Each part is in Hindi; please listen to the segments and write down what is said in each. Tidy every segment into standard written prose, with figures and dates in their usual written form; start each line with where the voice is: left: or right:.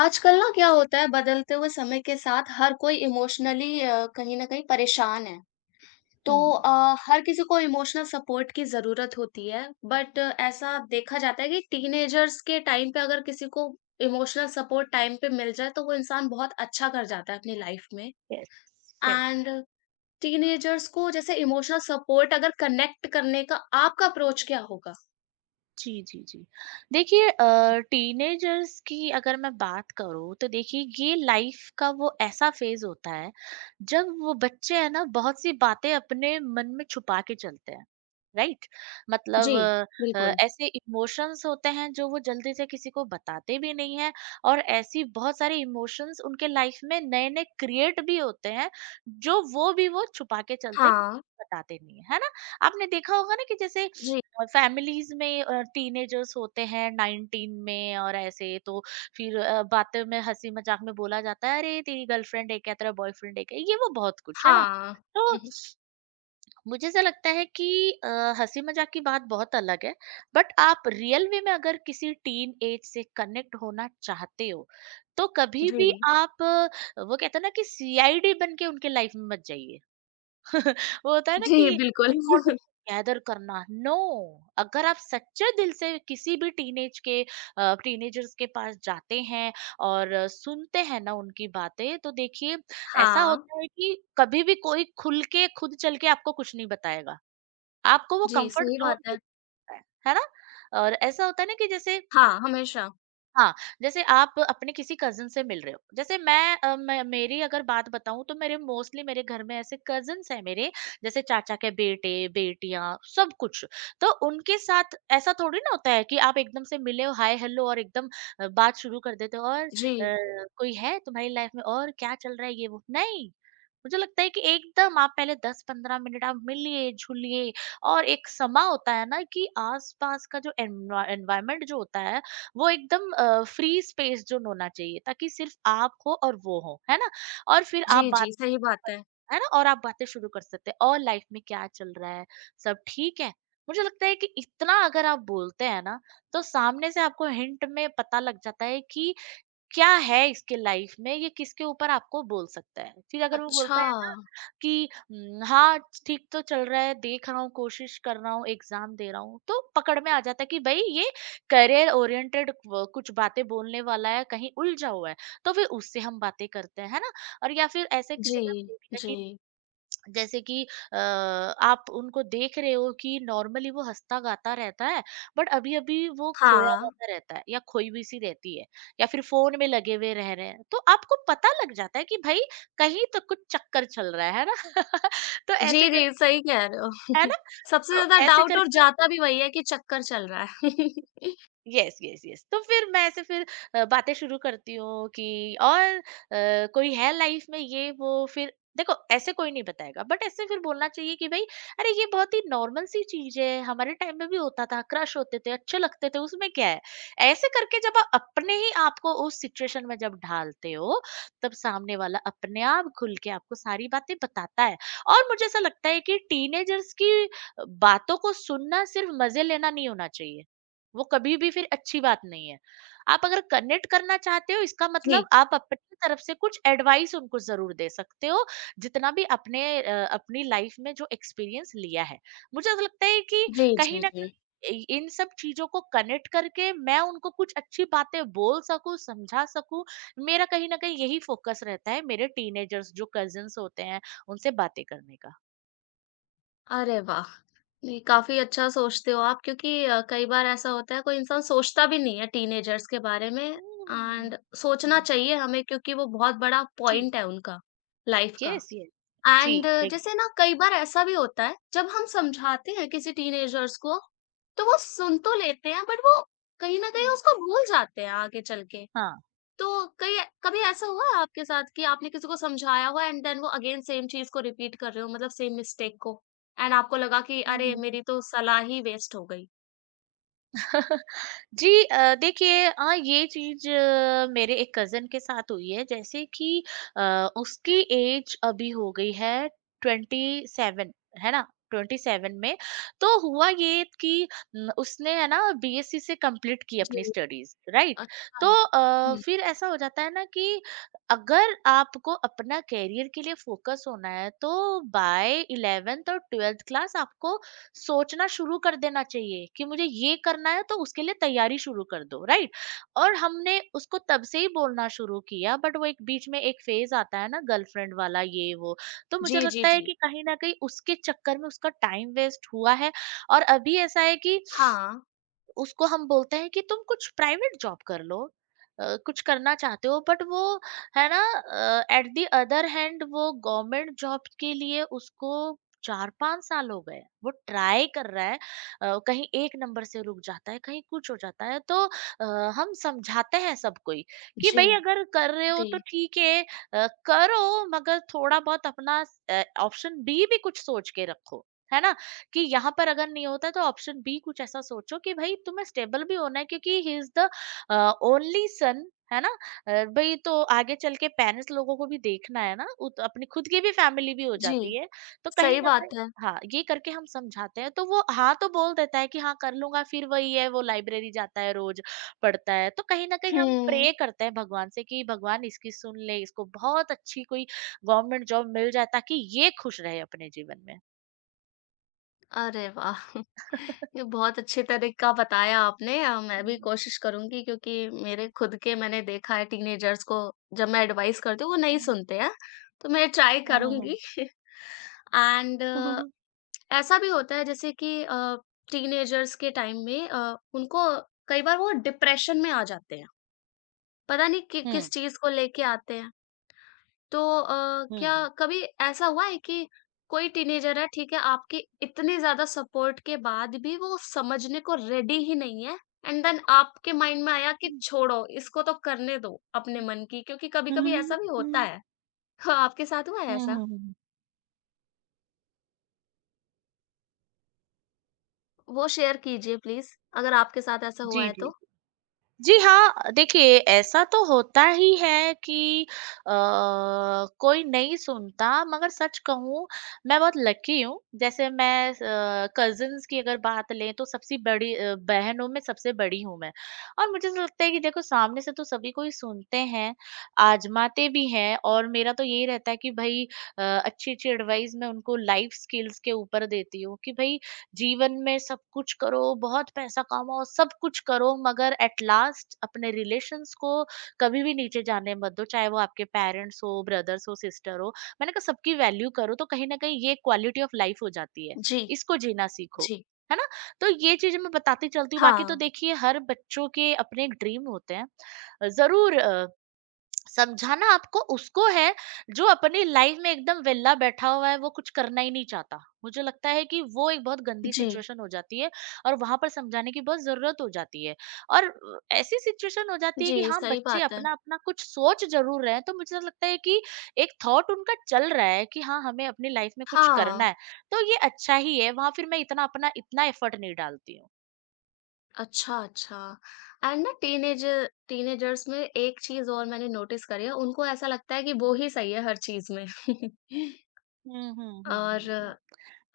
left: आजकल ना क्या होता है बदलते हुए समय के साथ हर कोई इमोशनली कहीं न कहीं परेशान है। तो
right: Hmm.
left: हर किसी को इमोशनल सपोर्ट की ज़रूरत होती है बट ऐसा देखा जाता है कि टीनेजर्स के टाइम पे अगर किसी को इमोशनल सपोर्ट टाइम पे मिल जाए तो वो इंसान बहुत अच्छा कर जाता है अपनी लाइफ में।
right: Yes. Yes.
left: एंड टीनेजर्स को जैसे इमोशनल सपोर्ट अगर कनेक्ट करने का आपका अप्रोच क्या होगा?
right: जी, जी, जी। देखिए टीनेजर्स की अगर मैं बात करूँ तो देखिए ये लाइफ का वो ऐसा फ़ेज़ होता है, जब वो बच्चे हैं ना बहुत सी बातें अपने मन में छुपा के चलते हैं, राइट?
left: जी,
right: मतलब
left: बिल्कुल।
right: ऐसे इमोशंस होते हैं जो वो जल्दी से किसी को बताते भी नहीं हैं और ऐसी बहुत सारे इमोशंस उनके लाइफ में नए-नए क्रिएट भी होते हैं, जो वो भी वो छुपा के चलते
left: हाँ,
right: बताते नहीं हैं, है ना? आपने देखा होगा ना कि जैसे
left: जी,
right: फैमिलीज में टीनेजर्स होते हैं 19 में, और ऐसे तो फिर बातें में हंसी मजाक में बोला जाता है, अरे तेरी गर्लफ्रेंड है क्या, तेरा बॉयफ्रेंड है क्या, ये वो बहुत कुछ, है ना।
left: हाँ।
right: तो
left: हुँ,
right: मुझे ऐसा लगता है कि अ, हंसी मजाक की बात बहुत अलग है, बट आप रियल वे में अगर किसी टीन एज से कनेक्ट होना चाहते हो, तो
left: हुँ।
right: कभी
left: जी,
right: भी आप वो कहते हैं ना कि सीआईडी बन के उनके लाइफ में मत जाइए। वो होता है ना
left: जी
right: कि
left: बिल्कुल।
right: इन्फॉर्मेशन गैदर करना, नो। अगर आप सच्चे दिल से किसी भी टीनेज के टीनेजर्स के पास जाते हैं और सुनते हैं ना उनकी बातें, तो देखिए ऐसा
left: हाँ,
right: होता है कि कभी भी कोई खुल के खुद चल के आपको कुछ नहीं बताएगा, आपको वो
left: जी,
right: कंफर्ट
left: सही
right: जोन
left: बात है।
right: देता है है ना। और ऐसा होता है ना कि जैसे
left: हाँ, हमेशा।
right: हाँ, जैसे आप अपने किसी कज़िन से मिल रहे हो। जैसे मैं मेरी अगर बात बताऊँ तो मेरे मोस्टली मेरे घर में ऐसे कज़िन्स हैं मेरे, जैसे चाचा के बेटे, बेटियाँ सब कुछ। तो उनके साथ ऐसा थोड़ी ना होता है कि आप एकदम से मिले हो, हाय हेलो और एकदम बात शुरू कर देते हो और
left: जी,
right: कोई है तुम्हारी लाइफ़ में और क्या चल रहा है ये वो? नहीं, मुझे लगता है कि एकदम आप पहले 10-15 मिनट आप मिलिए, झूलिए और एक समा होता है ना कि आस-पास का जो एनवायरनमेंट जो होता है वो एकदम फ्री स्पेस जोन होना चाहिए, ताकि सिर्फ आप हो और वो हो, है ना? और फिर आप
left: जी,
right: बात,
left: जी, सही बात है।
right: है ना? और आप बातें शुरू कर सकते हैं, और लाइफ में क्या चल रहा है? सब ठीक है? मुझे लगता है कि इतना अगर आप बोलते हैं ना, तो सामने से आपको हिंट में पता लग जाता है कि क्या है इसके लाइफ में, ये किसके ऊपर आपको बोल सकता है। फिर अगर वो
left: अच्छा,
right: बोलता है ना कि हाँ, ठीक तो चल रहा है, देख रहा हूँ, कोशिश कर रहा हूँ, एग्ज़ाम दे रहा हूँ, तो पकड़ में आ जाता है कि भई ये करियर ओरिएंटेड व कुछ बातें बोलने वाला है, कहीं उलझा हुआ है, तो फिर उससे हम बातें करते हैं, है ना? और या फिर ऐसे किसी
left: जी,
right: ने बोल दिया
left: जी।
right: कि जैसे कि आप उनको देख रहे हो कि नॉर्मली वो हँसता गाता रहता है, बट अभी अभी वो खोया
left: हाँ,
right: हुआ रहता है या खोई हुई सी रहती है, या फिर फोन में लगे हुए रह रहे हैं, तो आपको पता लग जाता है कि भाई कहीं तो कुछ चक्कर चल रहा है ना। तो ऐसे
left: जी,
right: कर
left: जी, सही कह रहे हो।
right: है ना,
left: सबसे
right: तो
left: ज़्यादा
right: ऐसे
left: डाउट और
right: करके,
left: जाता भी वही है कि चक्कर चल रहा है।
right: यस यस यस, तो फिर मैं ऐसे फिर बातें शुरू करती हूँ कि और कोई है लाइफ में ये वो, फिर देखो ऐसे कोई नहीं बताएगा, बट ऐसे फिर बोलना चाहिए कि भाई अरे ये बहुत ही नॉर्मल सी चीज है, हमारे टाइम में भी होता था, क्रश होते थे, अच्छे लगते थे, उसमें क्या है। ऐसे करके जब आप अपने ही आप को उस सिचुएशन में जब ढालते हो, तब सामने वाला अपने आप खुल के आपको सारी बातें बताता है। और मुझे ऐसा लगता है कि टीनेजर्स की बातों को सुनना सिर्फ मजे लेना नहीं होना चाहिए, वो कभी भी फिर अच्छी बात नहीं है। आप अगर कनेक्ट करना चाहते हो इसका मतलब
left: जी,
right: आप अपनी तरफ से कुछ एडवाइस उनको ज़रूर दे सकते हो, जितना भी अपनी लाइफ़ में जो एक्सपीरियंस लिया है। मुझे ऐसा लगता है कि
left: जी, जी,
right: कहीं न
left: जी।
right: कहीं इ इन सब चीज़ों को कनेक्ट करके मैं उनको कुछ अच्छी बातें बोल सकूँ, समझा सकूँ, मेरा कहीं न कहीं यही फ़ोकस रहता है, मेरे टीनेजर्स जो कज़िन्स होते हैं, उनसे बातें करने का।
left: अरे वाह! ये काफ़ी अच्छा सोचते हो आप क्योंकि कई बार ऐसा होता है कोई इंसान सोचता भी नहीं है टीनेजर्स के बारे में।
right: हुँ।
left: एंड सोचना चाहिए हमें क्योंकि वो बहुत बड़ा
right: जी,
left: पॉइंट है उनका, लाइफ़ का।
right: Yes, yes. जी,
left: एंड
right: एकदम।
left: जैसे ना कई बार ऐसा भी होता है जब हम समझाते हैं किसी टीनेजर्स को तो वो सुन तो लेते हैं बट वो कहीं ना कहीं
right: हुँ।
left: उसको भूल जाते हैं आगे चल के।
right: हाँ।
left: तो कई कभी ऐसा हुआ है आपके साथ कि आपने किसी को समझाया हो एंड देन वो अगेन सेम चीज को रिपीट कर रहे हो मतलब सेम मिस्टेक को, एंड आपको लगा कि
right: हुँ,
left: अरे
right: हुँ, हुँ।
left: मेरी तो सलाह ही वेस्ट हो गई।
right: जी देखिए ये चीज़ मेरे एक कज़न के साथ हुई है, जैसे कि उसकी एज अभी हो गई है 27, है ना? 27 में। तो हुआ ये कि उसने है ना बीएससी से कंप्लीट की अपनी
left: जी,
right: स्टडीज़, राइट?
left: अच्छा,
right: तो
left: हम्म।
right: फिर ऐसा हो जाता है ना कि अगर आपको अपना करियर के लिए फ़ोकस होना है तो बाय 11th और 12th क्लास आपको सोचना शुरू कर देना चाहिए कि मुझे ये करना है, तो उसके लिए तैयारी शुरू कर दो, राइट। और हमने उसको तब से ही बोलना शुरू किया, बट वो एक बीच में एक फेज आता है ना गर्लफ्रेंड वाला ये वो। तो
left: जी,
right: मुझे
left: जी,
right: लगता है
left: जी,
right: कि कहीं ना कहीं उसके चक्कर में उसका टाइम वेस्ट हुआ है। और अभी ऐसा है कि
left: हाँ,
right: उसको हम बोलते हैं कि तुम कुछ प्राइवेट जॉब कर लो, कुछ करना चाहते हो बट वो, है ना, एट द अदर हैंड वो गवर्नमेंट जॉब के लिए उसको 4-5 साल हो गए वो ट्राई कर रहा है। कहीं एक नंबर से रुक जाता है, कहीं कुछ हो जाता है, तो अ, हम समझाते हैं सबको ही कि
left: जी,
right: भाई अगर कर रहे हो
left: जी,
right: तो ठीक है, करो, मगर थोड़ा बहुत अपना ऑप्शन बी भी कुछ सोच के रखो, है ना, कि यहाँ पर अगर नहीं होता तो ऑप्शन बी कुछ ऐसा सोचो कि भाई तुम्हें स्टेबल भी होना है, क्योंकि he is the only son, है ना। भाई तो आगे चल के पेरेंट्स लोगों को भी देखना है ना, अपनी खुद की भी फैमिली भी हो
left: जी,
right: जाती है, तो कहीं
left: सही
right: ना कहीं
left: बात है।
right: हाँ, ये करके हम समझाते हैं, तो वो हाँ तो बोल देता है कि हाँ कर लूंगा, फिर वही है, वो लाइब्रेरी जाता है रोज पढ़ता है। तो कहीं ना कहीं हम
left: हम्म।
right: प्रे करते हैं भगवान से कि भगवान इसकी सुन ले, इसको बहुत अच्छी कोई गवर्नमेंट जॉब मिल जाए ताकि ये खुश रहे अपने जीवन में।
left: अरे वाह! ये बहुत अच्छे तरीका बताया आपने। मैं भी कोशिश करूँगी क्योंकि मेरे खुद के मैंने देखा है टीनेजर्स को, जब मैं एडवाइस करती हूँ, वो नहीं
right: हम्म,
left: सुनते हैं, तो मैं ट्राई
right: हुँ, हुँ,
left: करूँगी।
right: हुँ।
left: एंड ऐसा भी होता है जैसे कि टीनेजर्स के टाइम में उनको कई बार वो डिप्रेशन में आ जाते हैं, पता नहीं कि किस
right: हुँ,
left: चीज़ को लेके आते हैं। तो
right: हुँ,
left: क्या
right: हुँ।
left: कभी ऐसा हुआ है कि कोई टीनेजर है, ठीक है, आपकी इतनी ज़्यादा सपोर्ट के बाद भी वो समझने को रेडी ही नहीं है, एंड देन आपके माइंड में आया कि
right: हुँ,
left: छोड़ो, इसको तो करने दो अपने मन की, क्योंकि कभी-कभी ऐसा
right: हुँ,
left: भी होता
right: हुँ।
left: है। तो आपके साथ हुआ है
right: हुँ, हुँ,
left: ऐसा?
right: हुँ, हुँ।
left: वो शेयर कीजिए प्लीज़, अगर आपके साथ ऐसा हुआ
right: जी,
left: है तो।
right: जी। जी हाँ, देखिए ऐसा तो होता ही है कि अ, कोई नहीं सुनता, मगर सच कहूँ मैं बहुत लकी हूँ। जैसे मैं कज़िन्स की अगर बात लें तो सबसे बड़ी बहनों में सबसे बड़ी हूँ मैं। और मुझे ऐसा लगता है कि देखो सामने से तो सभी को ही सुनते हैं, आज़माते भी हैं, और मेरा तो यही रहता है कि भई अच्छी-अच्छी एडवाइस मैं उनको लाइफ़ स्किल्स के ऊपर देती हूँ कि भई जीवन में सब कुछ करो, बहुत पैसा कमाओ, सब कुछ करो, मगर एट लास्ट अपने रिलेशंस को कभी भी नीचे जाने मत दो, चाहे वो आपके पेरेंट्स हो, ब्रदर्स हो, सिस्टर हो। मैंने कहा सबकी वैल्यू करो, तो कहीं न कहीं ये क्वालिटी ऑफ लाइफ हो जाती है।
left: जी,
right: इसको जीना सीखो।
left: जी।
right: है ना? तो ये चीज़ें मैं बताती चलती हूँ, बाकी तो
left: हाँ।
right: देखिए हर बच्चों के अपने एक ड्रीम होते हैं। ज़रूर समझाना आपको उसको है, जो अपनी लाइफ में एकदम वेला बैठा हुआ है वो कुछ करना ही नहीं चाहता, मुझे लगता है कि वो एक बहुत गंदी
left: जी,
right: सिचुएशन हो जाती है, और वहां पर समझाने की बहुत जरूरत हो जाती है। और ऐसी सिचुएशन हो जाती है कि
left: जी,
right: हाँ
left: सही
right: बच्चे
left: बात है।
right: अपना अपना कुछ सोच जरूर रहे हैं, तो मुझे लगता है कि एक थॉट उनका चल रहा है कि हाँ हमें अपनी लाइफ में कुछ करना
left: हाँ।
right: है, तो ये अच्छा ही है, वहां फिर मैं इतना अपना इतना एफर्ट नहीं डालती हूँ।
left: अच्छा, अच्छा। एंड ना टीनेज टीनेजर्स में एक चीज़ और मैंने नोटिस करी है, उनको ऐसा लगता है कि वो ही सही है हर चीज़ में।
right: हम्म, हम्म, हम्म,
left: और
right: हम्म,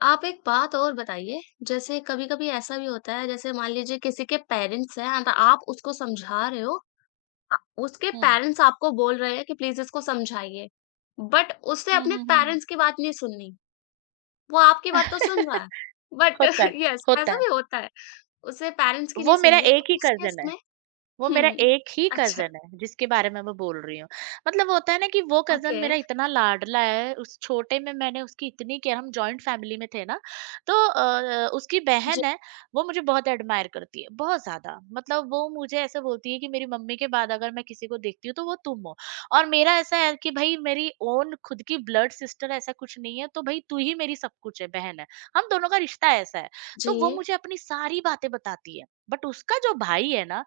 left: आप एक बात और बताइए, जैसे कभी-कभी ऐसा भी होता है, जैसे मान लीजिए किसी के पेरेंट्स हैं एंड आप उसको समझा रहे हो, अ, उसके
right: हम्म,
left: पेरेंट्स आपको बोल रहे हैं कि प्लीज़ इसको समझाइए, बट उसने
right: हम्म,
left: अपने
right: हम्म,
left: पेरेंट्स की बात नहीं सुननी, वो आपकी बात तो सुन रहा
right: हम्म।
left: है, बट
right: होता है,
left: यस
right: होता
left: ऐसा
right: है,
left: भी होता है, उसे पेरेंट्स की नहीं
right: वो मेरा
left: सुननी है, तो
right: एक ही
left: उस केस
right: कज़िन है।
left: में।
right: वो मेरा
left: हुँ।
right: एक ही
left: अच्छा,
right: कज़न है, जिसके बारे में मैं बोल रही हूँ। मतलब होता है ना कि वो कज़न
left: ओके।
right: मेरा इतना लाडला है, उस छोटे में मैंने उसकी इतनी केयर, हम जॉइंट फ़ैमिली में थे ना, तो उसकी
left: जी,
right: बहन है, वो मुझे बहुत एडमायर करती है, बहुत ज़्यादा। मतलब वो मुझे ऐसे बोलती है कि मेरी मम्मी के बाद अगर मैं किसी को देखती हूँ, तो वो तुम हो। और मेरा ऐसा है कि भई मेरी ओन खुद की ब्लड सिस्टर ऐसा कुछ नहीं है, तो भई तू ही मेरी सब कुछ है, बहन है। हम दोनों का रिश्ता ऐसा है। तो वो
left: जी।
right: मुझे अपनी सारी बातें बताती है। बट उसका जो भाई है ना,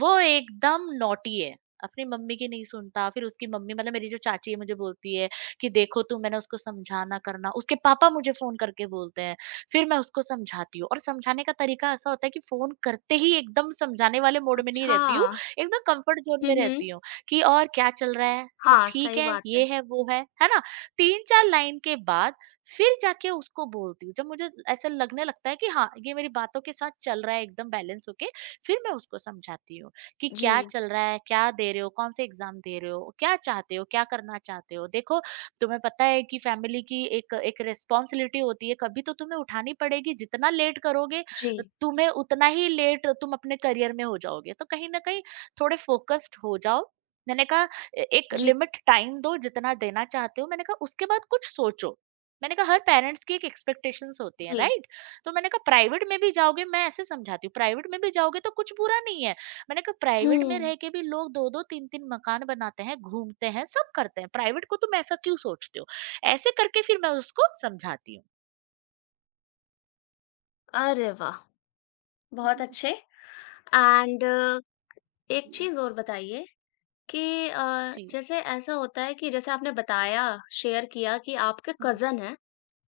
right: वो एकदम नॉटी है, अपनी मम्मी की नहीं सुनता, फिर उसकी मम्मी मतलब मेरी जो चाची है मुझे बोलती है कि देखो तू, मैंने उसको समझाना करना, उसके पापा मुझे फोन करके बोलते हैं, फिर मैं उसको समझाती हूँ, और समझाने का तरीका ऐसा होता है कि फोन करते ही एकदम समझाने वाले मोड में नहीं
left: अच्छा।
right: रहती हूँ। एकदम कंफर्ट जोन
left: हुँ,
right: में
left: हुँ।
right: रहती हूँ। कि और क्या चल रहा है, सब
left: हाँ,
right: ठीक
left: सही
right: है,
left: बात है।
right: ये है वो है ना। तीन चार लाइन के बाद फिर जाके उसको बोलती हूँ, जब मुझे ऐसा लगने लगता है कि हाँ ये मेरी बातों के साथ चल रहा है, एकदम बैलेंस होके। फिर मैं उसको समझाती हूँ कि
left: जी।
right: क्या चल रहा है, क्या दे रहे हो, कौन से एग्ज़ाम दे रहे हो, क्या चाहते हो, क्या करना चाहते हो? देखो, तुम्हें पता है कि फैमिली की एक एक रिस्पॉन्सिबिलिटी होती है, कभी तो तुम्हें उठानी पड़ेगी, जितना लेट करोगे,
left: जी,
right: तुम्हें उतना ही लेट तुम अपने करियर में हो जाओगे। तो कहीं न कहीं थोड़े फ़ोकस्ड हो जाओ। मैंने कहा ए एक
left: जी,
right: लिमिट टाइम दो जितना देना चाहते हो, मैंने कहा उसके बाद कुछ सोचो। मैंने कहा हर पेरेंट्स की एक एक्सपेक्टेशंस होती हैं,
left: जी।
right: राइट? तो मैंने कहा प्राइवेट में भी जाओगे, मैं ऐसे समझाती हूँ, प्राइवेट में भी जाओगे तो कुछ बुरा नहीं है। मैंने कहा प्राइवेट में
left: हुँ,
right: रह के भी लोग दो दो तीन तीन मकान बनाते हैं, घूमते हैं, सब करते हैं। प्राइवेट को तुम ऐसा क्यों सोचते हो? ऐसे करके फिर मैं उसको समझाती हूँ।
left: अरे वाह! बहुत अच्छे। एंड एक
right: हम्म,
left: चीज़ और बताइए कि
right: जी।
left: जैसे ऐसा होता है कि जैसे आपने बताया, शेयर किया कि आपके
right: हम्म,
left: कज़न हैं,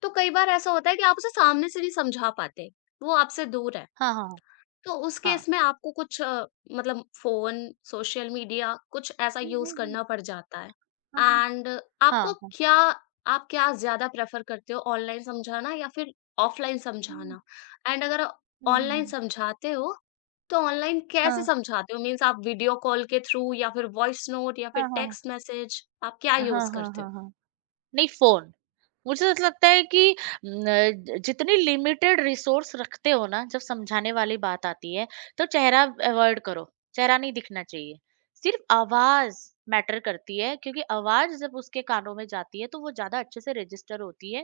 left: तो कई बार ऐसा होता है कि आप उसे सामने से नहीं समझा पाते, वो आपसे दूर है।
right: हाँ हाँ
left: तो उस
right: हाँ।
left: केस में आपको कुछ मतलब फ़ोन, सोशल मीडिया कुछ ऐसा
right: हम्म,
left: यूज़
right: हम्म,
left: करना पड़ जाता है।
right: हाँ हाँ
left: एंड
right: हाँ
left: आपको
right: हाँ।
left: क्या आप क्या ज़्यादा प्रेफ़र करते हो ऑनलाइन समझाना या फिर ऑफ़लाइन
right: हम्म,
left: समझाना? एंड अगर
right: हम्म, हम्म,
left: ऑनलाइन
right: हम्म,
left: समझाते हो, तो ऑनलाइन कैसे
right: हाँ
left: समझाते हो? मीन्स आप वीडियो कॉल के थ्रू या फिर वॉइस नोट या फिर
right: हाँ हाँ
left: टेक्स्ट मैसेज, आप क्या
right: हाँ
left: यूज़
right: हाँ
left: करते हो?
right: हाँ हाँ। नहीं, फोन। मुझे ऐसा लगता है कि न, जितनी लिमिटेड रिसोर्स रखते हो ना, जब समझाने वाली बात आती है, तो चेहरा अवॉइड करो। चेहरा नहीं दिखना चाहिए। सिर्फ आवाज मैटर करती है, क्योंकि आवाज जब उसके कानों में जाती है तो वो ज्यादा अच्छे से रजिस्टर होती है।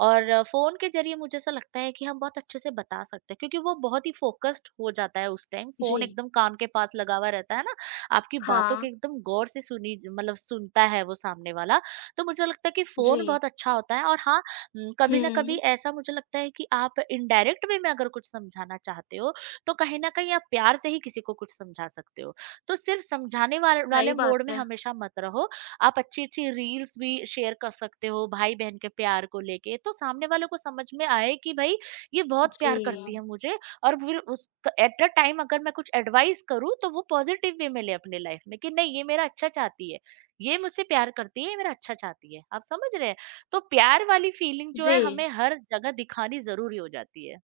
right: और फोन के जरिए मुझे ऐसा लगता है कि हम बहुत अच्छे से बता सकते हैं, क्योंकि वो बहुत ही फोकस्ड हो जाता है, उस टाइम
left: जी।
right: फोन एकदम कान के पास लगा हुआ रहता है ना। आपकी बातों के
left: हाँ,
right: एकदम गौर से सुनी, मतलब सुनता है वो सामने वाला। तो मुझे लगता है कि फ़ोन
left: जी।
right: बहुत अच्छा होता है। और हाँ, कभी न कभी
left: हुँ,
right: ऐसा मुझे लगता है कि आप इनडायरेक्ट वे में अगर कुछ समझाना चाहते हो, तो कहीं न कहीं आप प्यार से ही किसी को कुछ समझा सकते हो। तो सिर्फ़ समझाने वाल
left: सही
right: वाले
left: बात
right: मोड में
left: है।
right: हमेशा मत रहो, आप अच्छी-अच्छी रील्स भी शेयर कर सकते हो भाई-बहन के प्यार को लेके, तो सामने वाले को समझ में आए कि भई ये बहुत प्यार
left: जी,
right: करती है मुझे। और फिर उस एट अ टाइम अगर मैं कुछ एडवाइस करूँ, तो वो पॉज़िटिव वे में ले अपने लाइफ़ में कि नहीं, ये मेरा अच्छा चाहती है। ये मुझसे प्यार करती है, ये मेरा अच्छा चाहती है। आप समझ रहे हैं? तो प्यार वाली फीलिंग जो
left: जी।
right: है हमें हर जगह दिखानी ज़रूरी हो जाती है।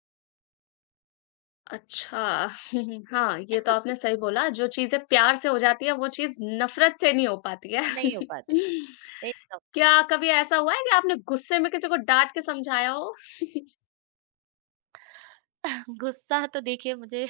left: अच्छा। हाँ, ये तो आपने सही बोला, जो चीज़ें प्यार से हो जाती है वो चीज़ नफ़रत से नहीं हो पाती है।
right: नहीं हो पाती है। एकदम।
left: क्या कभी ऐसा हुआ है कि आपने गुस्से में किसी को डाँट के समझाया हो?
right: गुस्सा तो देखिए मुझे,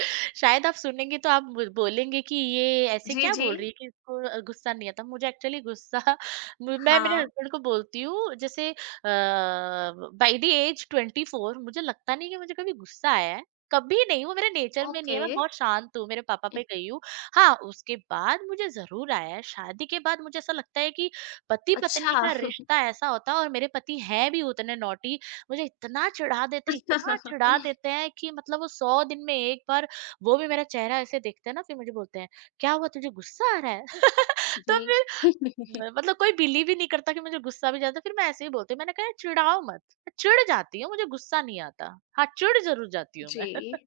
right: शायद आप सुनेंगे तो आप बोलेंगे कि ये ऐसे
left: जी,
right: क्या
left: जी।
right: बोल रही है कि इसको गुस्सा नहीं आता। मुझे एक्चुअली गुस्सा। मैं मेरे
left: हाँ,
right: हस्बैंड को बोलती हूँ, जैसे बाई द एज 24 मुझे लगता नहीं कि मुझे कभी गुस्सा आया है। कभी नहीं, वो मेरे नेचर में नहीं
left: ओके।
right: है, मैं
left: उ
right: बहुत शांत हूँ, मेरे पापा पे गई हूँ। हाँ, उसके बाद मुझे जरूर आया है, शादी के बाद। मुझे ऐसा लगता है कि पति
left: अच्छा।
right: पत्नी का रिश्ता ऐसा होता है, और मेरे पति हैं भी उतने नौटी। मुझे इतना चिढ़ा देते हैं कि मतलब वो 100 दिन में एक बार वो भी, मेरा चेहरा ऐसे देखते हैं ना, फिर मुझे बोलते हैं, "क्या हुआ, तुझे गुस्सा आ रहा है?"
left: जी।
right: तो फिर मतलब कोई बिलीव ही नहीं करता कि मुझे गुस्सा भी ज़्यादा। फिर मैं ऐसे ही बोलती हूँ। मैंने कहा चिढ़ाओ मत, मैं चिढ़ जाती हूँ, मुझे गुस्सा नहीं आता। हाँ, चिढ़ ज़रूर जाती हूँ मैं।
left: जी,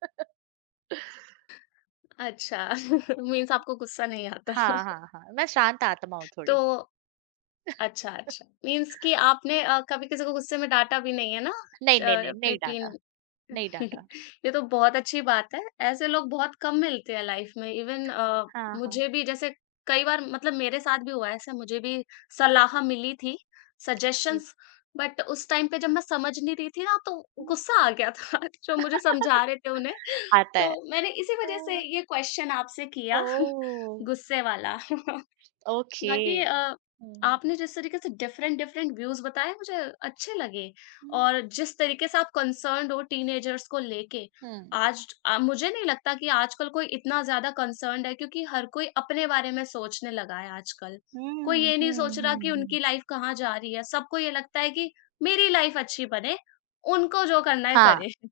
left: अच्छा। मीन्स आपको गुस्सा नहीं आता।
right: हाँ, हाँ, हाँ, मैं शांत आत्मा हूँ
left: तो
right: थोड़ी।
left: अच्छा, अच्छा, मीन्स कि आपने कभी किसी को गुस्से में डाँटा भी नहीं है ना? च
right: नहीं, नहीं, नहीं,
left: अपने
right: नहीं
left: टीन
right: डाँटा, नहीं डाँटा।
left: ये तो बहुत अच्छी बात है। ऐसे लोग बहुत कम मिलते हैं लाइफ में। इवन
right: हाँ, हाँ,
left: मुझे भी जैसे कई बार, मतलब मेरे साथ भी हुआ है ऐसा, मुझे भी सलाह मिली थी,
right: जी।
left: सजेशंस, बट उस टाइम पे जब मैं समझ नहीं रही थी ना तो
right: हुँ,
left: गुस्सा आ गया था जो मुझे समझा रहे थे उन्हें।
right: आता
left: तो
right: है।
left: मैंने इसी वज़ह से
right: अ,
left: ये क्वेश्चन आपसे किया।
right: ओह!
left: गुस्से वाला।
right: ओके।
left: बाकी
right: हुँ,
left: आपने जिस तरीके से डिफरेंट डिफरेंट व्यूज बताए मुझे अच्छे लगे,
right: हुँ,
left: और जिस तरीके से आप कंसर्न्ड हो टीनेजर्स को लेके,
right: हुँ।
left: मुझे नहीं लगता कि आजकल कोई इतना ज्यादा कंसर्न्ड है क्योंकि हर कोई अपने बारे में सोचने लगा है आजकल। कोई
right: हुँ,
left: ये नहीं
right: हुँ,
left: सोच रहा
right: हुँ,
left: कि
right: हुँ।
left: उनकी लाइफ कहाँ जा रही है, सबको ये लगता है कि मेरी लाइफ अच्छी बने, उनको जो करना है
right: हाँ,
left: करे।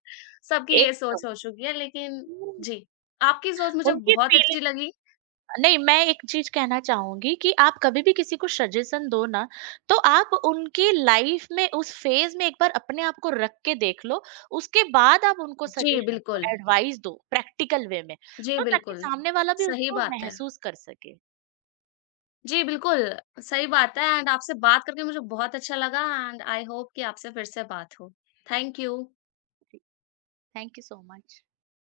left: सबकी ये सोच
right: एकदम।
left: हो चुकी है, लेकिन
right: हुँ,
left: जी आपकी सोच मुझे
right: उनकी
left: बहुत अच्छी
right: फीलिंग।
left: लगी।
right: नहीं, मैं एक चीज़ कहना चाहूँगी कि आप कभी भी किसी को सजेशन दो ना, तो आप उनकी लाइफ़ में उस फ़ेज़ में एक बार अपने आप को रख के देख लो, उसके बाद आप उनको
left: जी
right: सजेशन दो,
left: बिल्कुल,
right: एडवाइस दो प्रैक्टिकल वे में,
left: जी,
right: तो ताकि
left: बिल्कुल।
right: सामने वाला भी
left: सही
right: उसको
left: बात है।
right: महसूस कर सके।
left: जी, बिल्कुल, सही बात है, एंड आपसे बात करके मुझे बहुत अच्छा लगा, एंड आई होप कि आपसे फिर से बात हो। Thank you.
right: जी, थैंक यू सो मच।